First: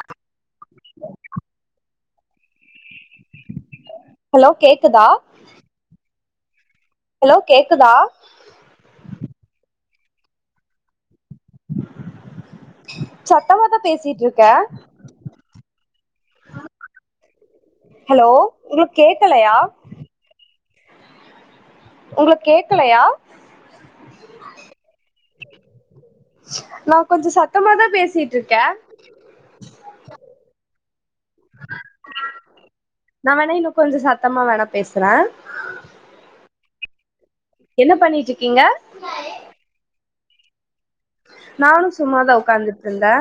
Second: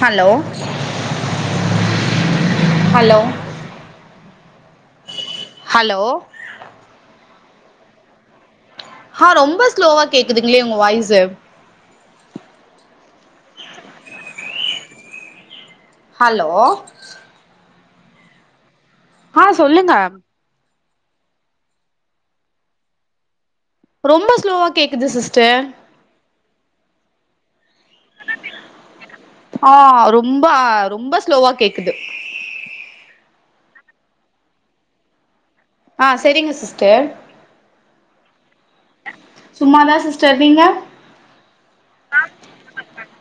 hello hello hello கேக்குதா hello hello கேக்குதா ஆ ரொம்போ ஸ்லோவா கேக்குதுங்களே உங்க வாய்ஸு சத்தமாதா பேசிட்ருக்கே ஹலோ ஹலோ உங்களுக்கு ஆ கேக்கலையா சொல்லுங்க உங்குளுக் கேக்கலையா ரொம்போ ஸ்லோவா கேக்குது சிஸ்டர் நா கொஞ்சோ சத்தமா தா பேசிட் ஆ ரொம்ப ரொம்ப ஸ்லோவா கேக்குது நா வேணா இங்க கொஞ்ச சத்தமா வேணா பேசுறே ஆ செரிங்க சிஸ்டர் என்ன பண்ணிட்ருக்கீங்க சும்மாதா சிஸ்டர் நீங்க நானு சும்மாத ஒக்காந்துட்டுர்ந்தே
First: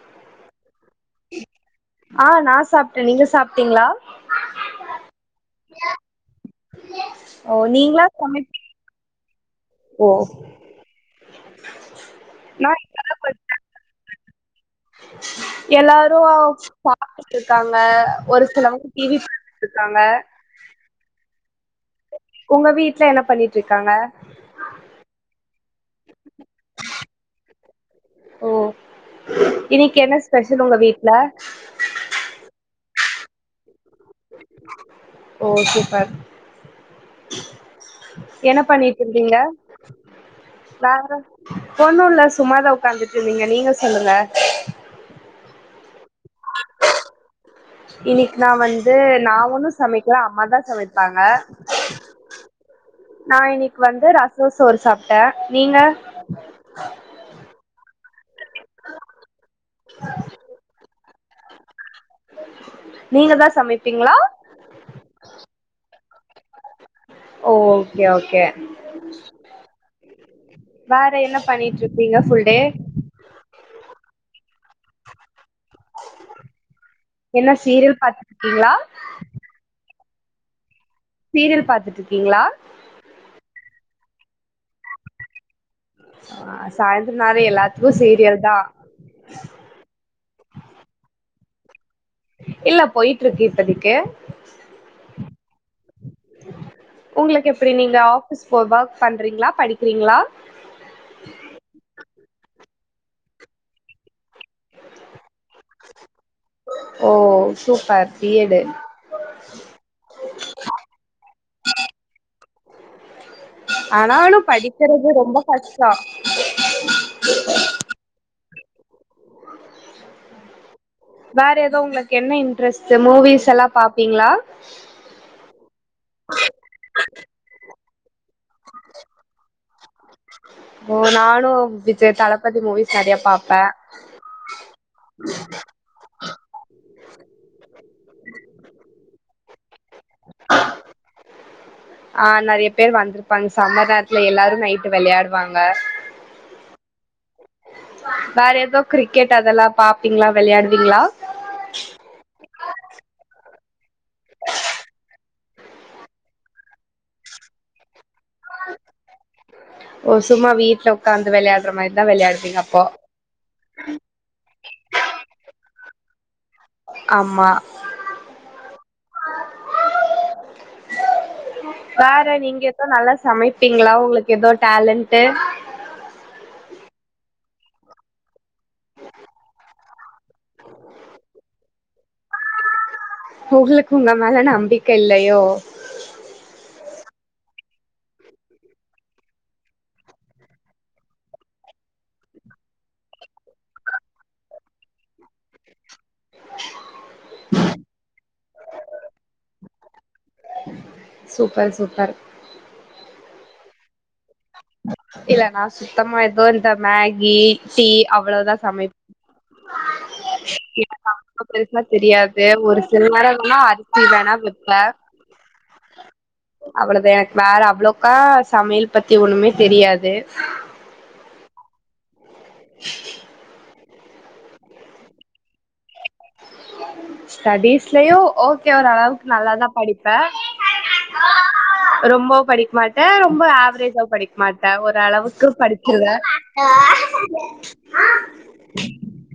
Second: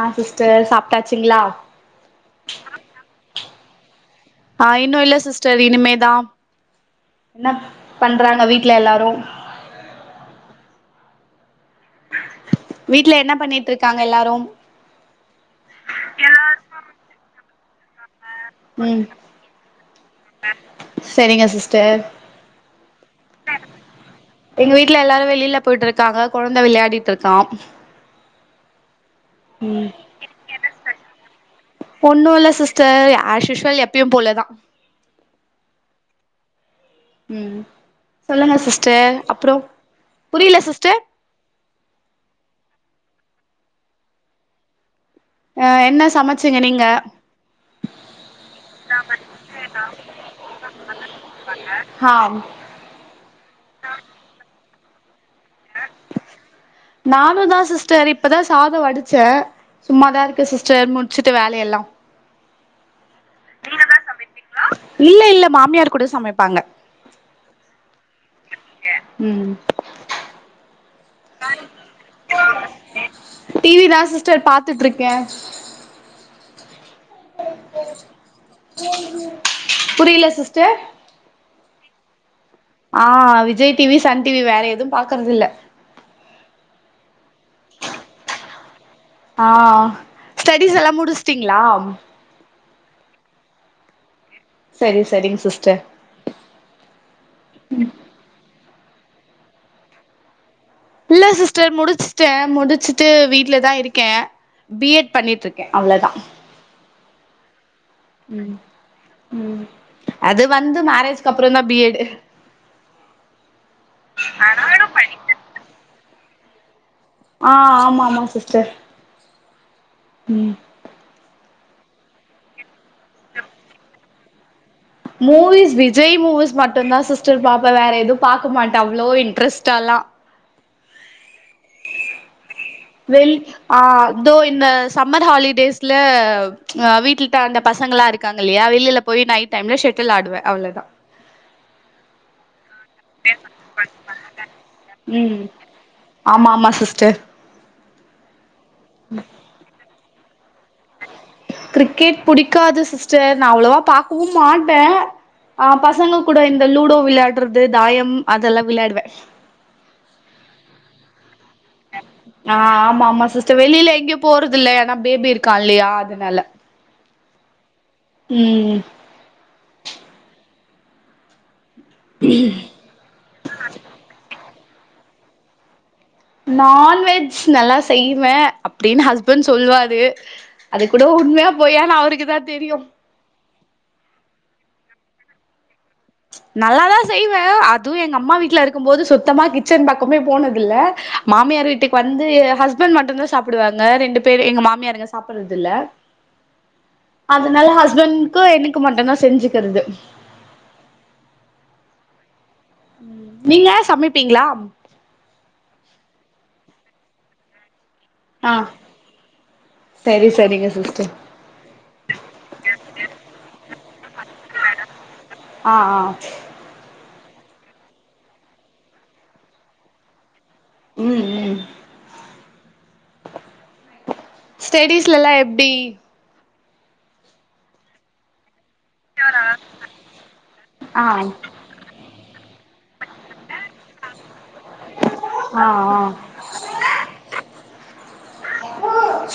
ஆ சிஸ்டர் சாப்ட்டாச்சுங்களா ஆ நா சாப்ட்ட நீங்க சாப்ட்டீங்களா அ இன்னு இல்ல சிஸ்டர் இனிமேதா இன்னா ஓ நீங்களா பண்றாங்க சமைப்பி வீட்ல எல்லாரு ஓ நா இப்பதா வீட்ல என்ன கொஞ்ச பண்ணிட்ருக்காங்க எல்லாரு எல்லாரு சாப்ட்டுட்ருக்காங்க ஒரு சிலவுங்க ம் டி வி பாத்துட்ருக்காங்க செரிங்க சிஸ்டர் உங்க வீட்ல என்ன பண்ணிட்ருக்காங்க எங்க வீட்ல எல்லாரு வெளில போயிட்ருக்காங்க கொழந்த வெளையாடிட்ருக்கா ஓ இன்னிக்கி என்ன ஸ்பெஷல் உங்க வீட்ல ஒண்ணு இல்ல சிஸ்டர் ஆஸ்யூஸ்வல் எப் ஓ சூப்பர் ம் சொல்லுங்க என்ன பண்ணிட்டு சிஸ்டர் இருந்தீங்க அப்புறோ புரியுல சிஸ்டர் ஒண்ணூல சும்மாதா ஒக்காந்துட்டு இருந்தீங்க நீங்க சொல்லுங்க அ என்ன சமச்சீங்க நீங்க இன்னிக்கி நா வந்து நா ஒன்னு சமைக்கல அம்மாதா சமைப்பாங்க ஆ நா இன்னிக்கு வந்து ரசோ சோறு சாப்ட்டே நீங்க நானு தா சிஸ்டர் இப்பதா சாதோ வடிச்சே சும்மாதா இருக்க சிஸ்டர் மு ச்சித்த வேலையெல்லாம் நீங்க தா சமைப்பீங்களா இல்ல இல்ல மாமியார் கூட சமைப்பாங்க ஓ ஓகே ஓகே ம் வேற என்ன பண்ணிட்டு இருக்கீங்க ஃபுல் டே டிவி தா சிஸ்டர் பாத்துட்ருக்கே என்ன சீரியல் பாத்துட்டு இருக்கீங்களா புரியில சிஸ்டர் சீரியல் பாத்துட்டு இருக்கீங்களா ஆ விஜய் டிவி சன் டிவி வேற எது பாக்குறதில்ல ஆ சாயந்தரோ நாளே எல்லாத்துக்கு சீரியல் தா ஆ ஸ்டடிஸ் எல்லா முடிச்ட்டீங்களா இல்ல போயிட்ருக்கு இப்பதிக்கு சரி சரிங் சிஸ்டர் உங்களுக்கு எப்டி நீங்க ஆஃபீஸ் போ ஒர்க் பண்றீங்களா படிக்கிறீங்களா இல்ல சிஸ்டர் முடிச்ட்டே முடிச்சுட்டு வீட்லதா இருக்கே பி எட் பண்ணிட்டு இருக்கே அவ்ளதா ஓ சூப்பர் பி ம் எட் ம் அது வந்து மேரேஜ்க்கு அப்ற தா பி ஏட் ஆனா ஒன்னு படிக்கிறது ரொம்ப கஷ்டோ ஆ ஆமா ஆமா சிஸ்டர் ம் வேற எது உங்களுக்கு என்ன இன்ட்ரெஸ்ட் மூவிஸ் எல்லா பாப்பீங்க்ளா மூவிஸ் விஜய் மூவிஸ் மட்டுதா சிஸ்டர் பாப்பே வேற எது பாக்க மாட்டே அவ்ளோ இன்ட்ரெஸ்டாலா ஓ நானு விஜய் தளபதி மூவிஸ் நெறைய வெள் பாப்பே ஆ தோ இந்த சம்மர் ஹாலிடேஸ்ல ஆ வீட்லிட்ட அந்த பசங்களா இருங்காங்க இல்லையா வெளியில போய் நைட் டைம்ல ஷெட்டில் ஆடுவே அவ்ளோதா ஆ நெறையப் பேர் வந்திருப்பாங்க சம்மர் நேரத்துல எல்லாரு நைட்டு் ம் வெளையாடுவாங்க ஆமா ஆமா சிஸ்டர் வேற எதோ கிரிக்கெட் அதெல்லா பாப்பீங்ளா வெளையாடுவீங்ளா கிரிக்கெட் புடிக்காது சிஸ்டர் நா அவ்ளவா பாக்கவு மாட்டே ஆ பசங்க கூட இந்த லூடோ விளையாடுறது தாயம் அதெல்லா விளாடுவே ஒ சும்மா வீட்ல உ க்காந்து வெளையாடுற மாரி ஆ ஆமா ஆமா சிஸ்டர் வெளியில எங்கேயு போறதுல்ல ஏன்னா பேபி இருக்கா இல்லையா அதுனால ஆமா ம் வேற நீங்க ளு நல்லா சமைப்பீங்களா உங்களுக்கு எது டேலண்டு நான்வெஜ் நல்லா செய்வே அப்டின்னு ஹஸ்பண்ட் சொல்லுவாரு அது கூட உண்மையா பொய்யானு அவருக்கு தா தெரியு உங்களுக்கு உங்க மேல நம்பிக்க இல்லையோ நல்லாதா செய்வே அதுவு எங்க அம்மா வீட்ல இருக்கும் போது சுத்தமா கிச்சன் பக்கமே போனதுல்ல மாமியார் வீட்டுக்கு வந்து எ ஹஸ்பண்ட் மட்டுந்தா சாப்புடுவாங்க ரெண்டு பேர் எங்க மாமியார் இங்க சாப்புட்றது இல்ல அதுனால ஹஸ்பண்ட்க்கு எனக்கு மட்டுதா செஞ்சுக்குறது சூப்பர் சூப்பர் நீங்க சமைப்பீங்களா இல்ல நா சுத்தமா எதோ இந்த மேகி டீ ஆ அவ்ளோதா சமைப் சரி சரிங்க இவ் சிஸ்டர் தா அ பெருசா தெரியாது ஒரு சில நேரோ வேன்னா அரிசி வேணா விப்ப ஆ ஆ அவ்ளோத எனக்கு வேற அவ்ளோக்கா சமையல் பத்தி ஒன்னுமே தெரியாது உம் ஸ்டேடீஸ்ல்லா எப்டி ஸ்டடிஸ்லையு ஓகே ஓரளவுக்கு நல்லாதா படிப்ப ஆ ரொம்போ படிக்க மாட்ட ரொம்ப ஆவரேஜ் ஆவ் படிக்க மாட்ட ஓரளவுக்கு ஆ ஆ படிச்சுருவ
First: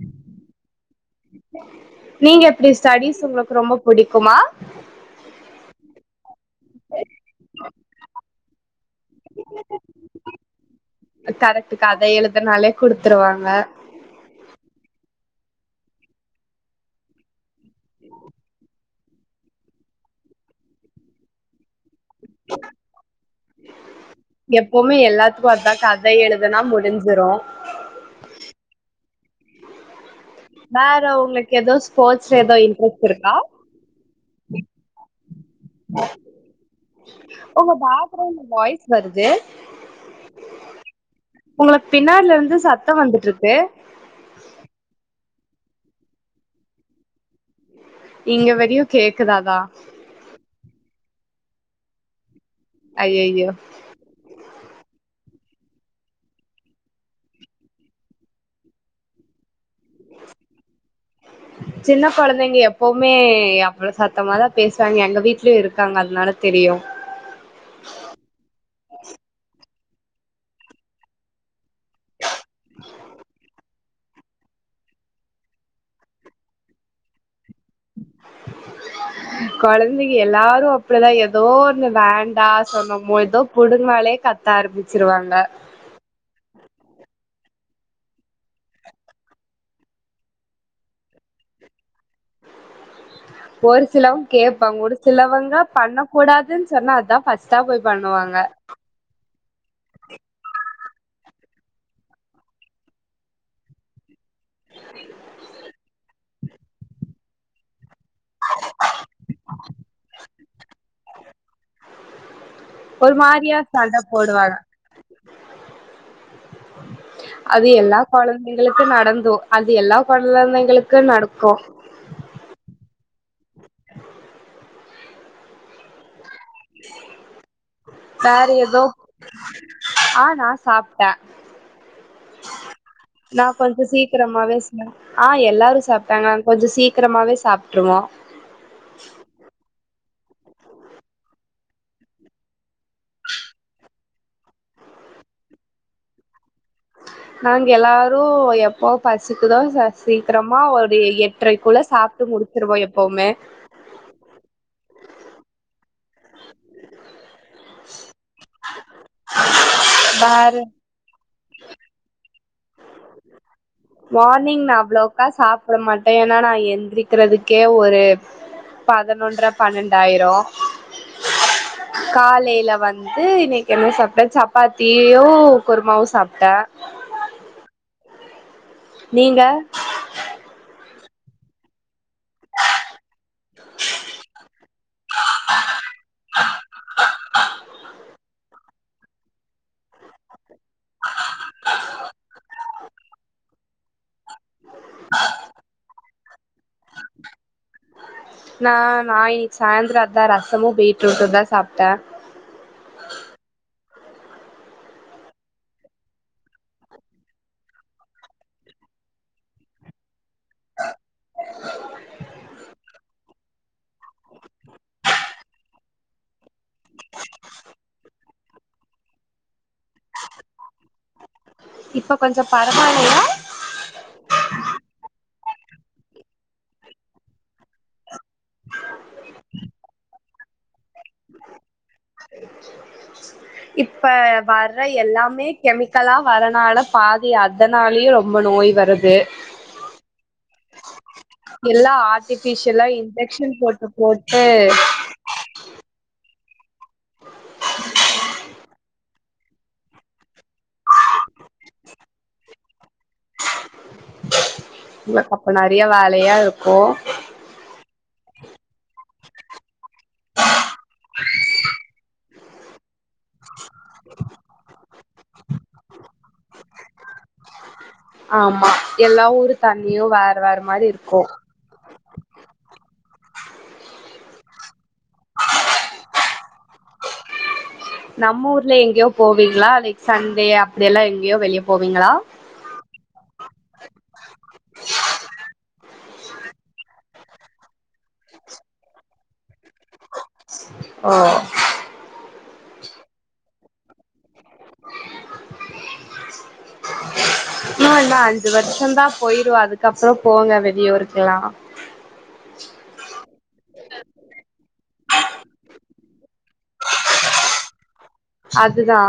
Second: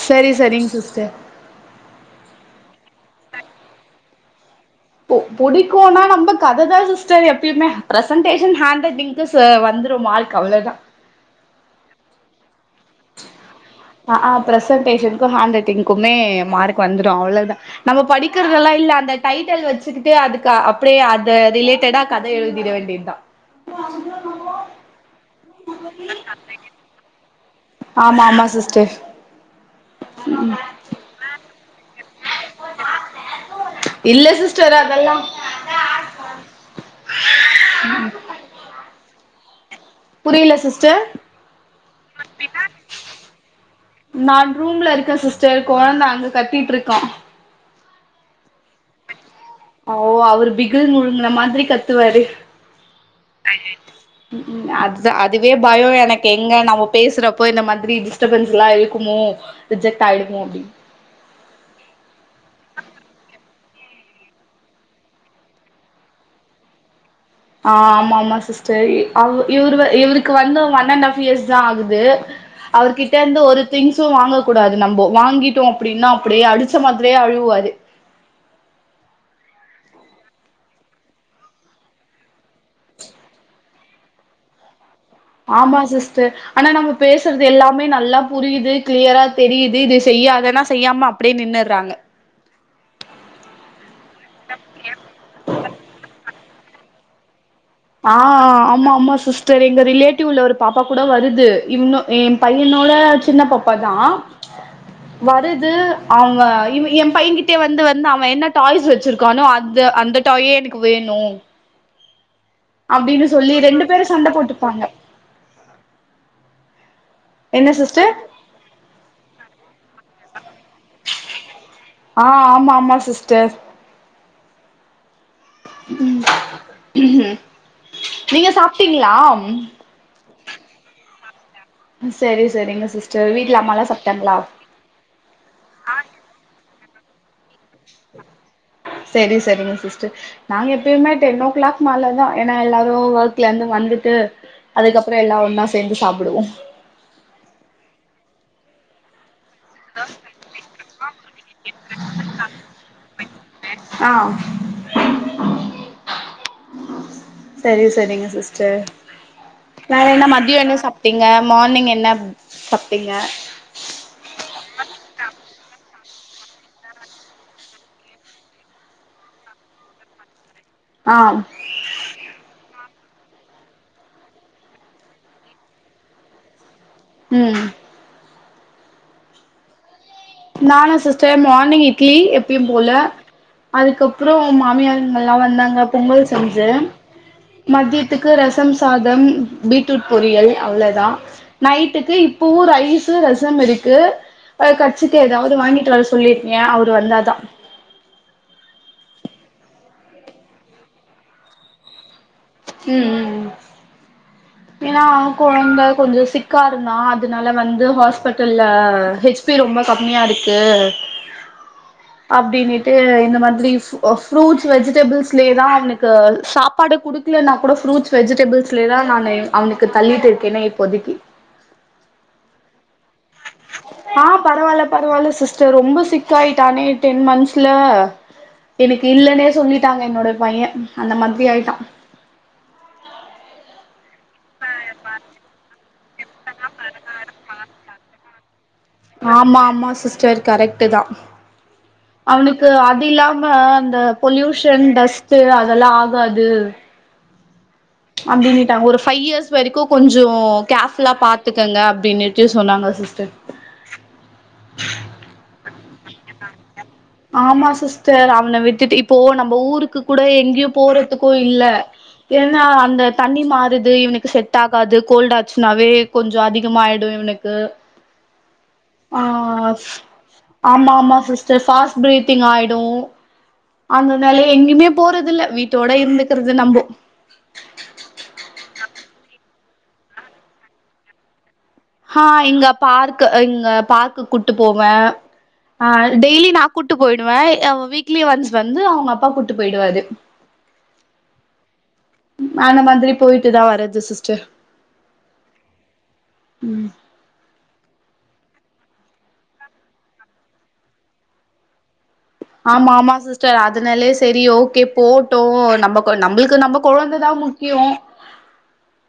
சேரி சேரிங்க சிஸ்டர் நீங்க எப்டி ஸ்டடிஸ் உங்களுக்கு ரொம்ப புடிக்குமா பிடிக்கு ஆனா நம்ம கதைதா சிஸ்டர் எப்பியுமே பிரசன்டேஷன் ஹேண்டேட்டிங் இல்ல சர் வந்துரு மார்க் அவ்ளதா கரெக்ட் கதை எழுதனாலே குடுத்துருவாங்க ஆ ஆ பிரசன்டேஷனுக்கு ஹேண்ட் ரைட்டிங்க்குமே மார்க் வந்துடும் அவ்ளதா நம்ம படிக்கிறதெல்லா இல்ல அந்த டைட்டல் வச்சிக்கிடே அதுக்கு அப்டியே அது ரிலேட்டடா கதை எழுதிட வேண்டியது தா எப்போவுமே எல்லாத்துக்கு அதா கதை எழுதனா முடிஞ்சிரு ஆமா ஆமா சிஸ்டர் வேற உங்களுக்கு ஏதோ ஸ்போர்ட்ஸ்ல ஏதோ இன்ட்ரெஸ்ட் இருக்கா இல்ல சிஸ்டர் அதெல்லா உங்க பேக்ரவுண்ட் வாய்ஸ் வருது புரியல சிஸ்டர் உங்களுக்கு பின்னாடில இருந்து சத்தம் வந்துட்டு இருக்கு நா ரூம்ல இருக்க சிஸ்டர் கொழந்த அங்க கத்திட்டு இருக்கா இங்க வருயு கேக்குறதா ஓ அவரு பிகில் முழுங்க மாதிரி கத்துவாரு ஐயையோ உம் அது அதுவே பயோ எனக்கு எங்க நம்ம பேசுறப்போ இந்த மாதிரி டிஸ்டர்பன்ஸ் எல்லா இருக்குமோ ரிஜெக்ட் ஆயிருமோ அப்டினு சின்ன குழந்தைங்க எப்போவுமே அவ்வள சத்தமாதா பேசுறாங்க எங்க வீட்லயு இருக்காங்க அதனால தெரியு ஆ ஆமா ஆமா சிஸ்டர் இவரு இவருக்கு வந்து ஒன் அண்ட் ஹாஃப் இயர்ஸ் தா ஆகுது அவர்கிட்ட இருந்து ஒரு திங்ஸும் வாங்க கூடாது நம்போ வாங்கிட்டோ அப்டின்னா அப்டியே அடிச்ச மாதிரியே அழுவாரு கொழந்தைக எல்லாரு அப்டிதா ஏதோ ஒன்னு வேண்டா சொன்னோ பொழுதுதோ புடுங்னாலே கத் த ஆரம்பிச்சிருவாங்க ஆமா சிஸ்டர் ஆனால் நம்ம பேசுறது எல்லாமே நல்லா புரியுது கிளியராக தெரியுது இது செய்யாதனா செய்யாம அப்டியே நின்னுறாங்க ஒரு சிலவங்க கேப்பா ஒரு சிலவங்க பண்ணக்க கூடாதுன்னு சொன்னா அதா ஃபர்ஸ்ட்டா போய் ஆ பண்ணுவாங்க ஆமா ஆமா சிஸ் தெரி எங்க ரிலேட்டிவ்ல ஒரு பாப்பா கூட வருது இன்னு ஏ பையனோட சின்ன பாப்பாதா வருது அவங்க இவ ஏ பையன்ங்கிட்ட கிட்ட வந்து வந்து அவன் என்ன டாய்ஸ் வச்சிருக்கானோ அது அந்த டாயே எனக்கு வேணு ஒரு அப்டின்னு சொல்லி மாரியா ரெண்டு சண்ட பேரும் சண்டை போடுவாங்க போட்டுப்பாங்க அது என்ன எல்லா சிஸ்டர் கொழந்தைகளுக்கு நடந்தூ அது எல்லா கொழந்தைங்களுக்கு நடக்கூ ஆ ஆமா ஆமா சிஸ்டர் ம் வேற நீங்க ஏதோ சாப்ட்டீங்ளா ஆ நா சாப்ட்ட செரி செரிங்க சிஸ்டர் நா வீட்ல கொஞ்ச அம்மாலா சாப்ட்டாங்களா சீக்கிரமாவே ஆ எல்லாரு சாப்ட்டாங்க நாங்க கொஞ்சோ சீக்கிரமாவே சாப்ட்டுருவோ செரி செரிங்க சிஸ்டர் நாங்க எப்பயுமே டென் ஓ கிளாக் மேலதா ஏன்னா எல்லாரு ஒர்க்லேர்ந்து வந்துட்டு அதுக்கப்பறொ எல்லா ஒன்னா சேந்து சாப்புடுவோ நாங்க எல்லாரு எப்போ பசிக்குதோ சர் சீக்கரமா ஒரு எட்ரைக்குள்ள சாப்ட்டு முடிச்சிருவோ எப்பவுமே ஆ சேரி சேரிங்க சிஸ்டர் வேற என்ன மதியொ என்ன சாப் டிங்க மார்னிங் என்ன சாப்டிங்க மார்னிங் நா அவ்ளவுக்கா சாப்பிட மாட்டே ஏன்னா நா எந்திரிக்கிறதுக்கே ஒரு பதனொன்ற பண்ண்டாயிரு ஆம் காலையில வந்து இன்னைக்கு என்ன சாப்ட்ட சப்பாத்தியு குருமாவு சாப்ட்ட ம் நீங்க நானு சிஸ்டர் மார்னிங் இட்லி எப்பயும் போல அதுக்கப்புறோ மாமியாருங்கல்லா வந்தாங்க பொங்கல் செஞ்ச மதியத்துக்கு ரசம் சாதம் பீட்ரூட் பொரியல் அவ்வளோதா நைட்டுக்கு இப்பவு ரைஸு ரசம் இருக்கு ச்சிட்டு எதாவ்து வாங்கிட்டு வர சொல்லியிருகே அவுரு வந்தாதா நா நா இன்னிக் சாய்ந்தர அதா ரசமூ பீட்ரூட்டுந்தா சாப்ட்ட ம் ம் ம் ஏன்னா அவ கொழந்த கொஞ்சொ சிக்காருந்தா அதனால வந்து ஹாஸ்பிட்டல்ல ஹெச் பி ரொம்ப கம்மியாருக்கு அப்டின்ட்டு இந்த மாதிரி ஃப்ரூட்ஸ் வெஜிடபிள்ஸ்லேயே தா அவனுக்கு சாப்பாடு குடுத் வீட்ல நா கூட ஃப்ரூட்ஸ் வெஜிடபிள்ஸ்லே தா நானு அவனுக்கு தள்ளிட்டிருக்கேனே இப்போதைக்கி இப்ப கொஞ்சம் பரவால்லயா ஆ பரவால்ல பரவால்ல சிஸ்டர் ரொம்ப சிக்காயிட்டானே டென் மந்த்ஸ்ல எனக்கு இல்லன்னே சொல்லிட்டாங்க என்னோட பையன் அந்த மாதிரி ஆயிட்டா இப்போ வர்ற எல்லாமே கெமிக்கலா வரனால பாதி அதனாலயே ரொம்ப நோய் வருது ஆமா ஆமா சிஸ்டர் கரெட்டு தா எல்லா அவனுக்கு ஆர்ட்டிபிஷியலா அது இல்லாம இன்ஜெக்ஷன் போட்டு அந்த போட்டு பொல்யூஷன் டஸ்ட் டு அதெல்லா ஆகாது அப்டின்னுட்டாங்க ஒரு ஃபைவ் இயர்ஸ் வரைக்கு கொஞ்சோ கேர்ஃபுல்லா பாத்துக்கங்க அப்டின்னுட்டு சொன்னாங்க சிஸ்டர் உ அப்ப நறையா வேலையா இருக்கூ ஆமா சிஸ்டர் அவன விட்டுட்டு இப்போ நம்ப ஊருக்கு கூட எங்கேயோ போறதுக்கோ இல்ல ஏன்னா அந்த தண்ணி மாறுது இவனுக்கு செட் ஆகாது கோல்ட் ஆச்சுனாவே கொஞ்சோ அதிகமாயிடு இவனுக்கு ஆமா ஆ எல்லா ஊரு தண்ணியு வேற வேற மாதிரி இருக்கும் இந்த சாஸ்ட் ப்ரீத்திங் ஆயிடும் அந்தனால எங்கேயுமே போறது இல்ல வீட்டோட இருந்துக்கிறது நம்போ நம் ஊர்ல எங்கயோ போவீங்களா லைக் சண்டே அப்படியெல்லா எங்கேயோ வெளிய போவீங்களா ஹா இங்க பார்க் இங்க பார்க்குக் கூட்டு போவே ஆ டெய்லி நா கூப்ட்டு போயிடுவே வீக்லி ஒன்ஸ் வந்து அவங்க அப்பா கூப்ட்டு போயிடுவாரு ஓ அந்த மாதிரி போயிட்டுதா வரது சிஸ்டர் ம் இன்னு என்ன அஞ்சு வருஷோ தா போயிரு அதுக்கப்றம் போங்க வெளியூருக்கெல்லா ஆமா ஆமா சிஸ்டர் அதனாலயே சரி ஓகே போட்டோம் நம்ம நம்மளுக்கு நம்ம குழந்தைதா முக் கியோ சாட்டு தா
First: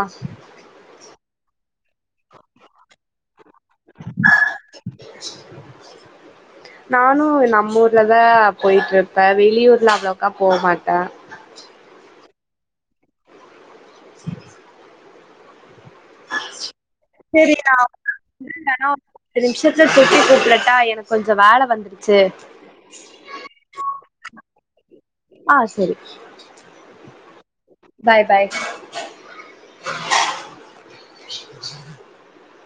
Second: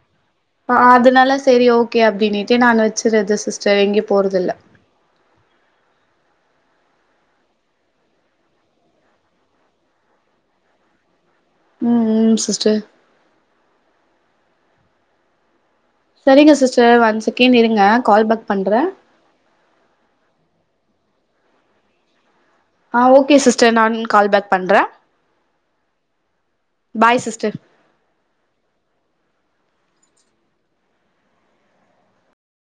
ஆ அதனால சரி ஓகே அப்டின்னுட்டு நான் வச்சிர்றது சிஸ்டர் எங்கயு போறதில்ல நானு நம்ம ஊர்லதா போய்ட்டு இருப்ப வெளியூரலா அவ்ளோக்கா போ மாட்ட ம் ம் சிஸ்டர் செரி செரி செரிங்க சிஸ்டர் ஒன் சகேண்ட் இருங்க கால் பேக் பண்ற ரெண்டு நிமிஷத்துல சுட்டி கூப்டட்டா எனக்கு கொஞ்சோ வேல வந்துருச்சு ஆ ஓகே சிஸ்டர் நானு கால் பேக் பண்ற ஆ செரி பாய் சிஸ்டர் பாய் பாய்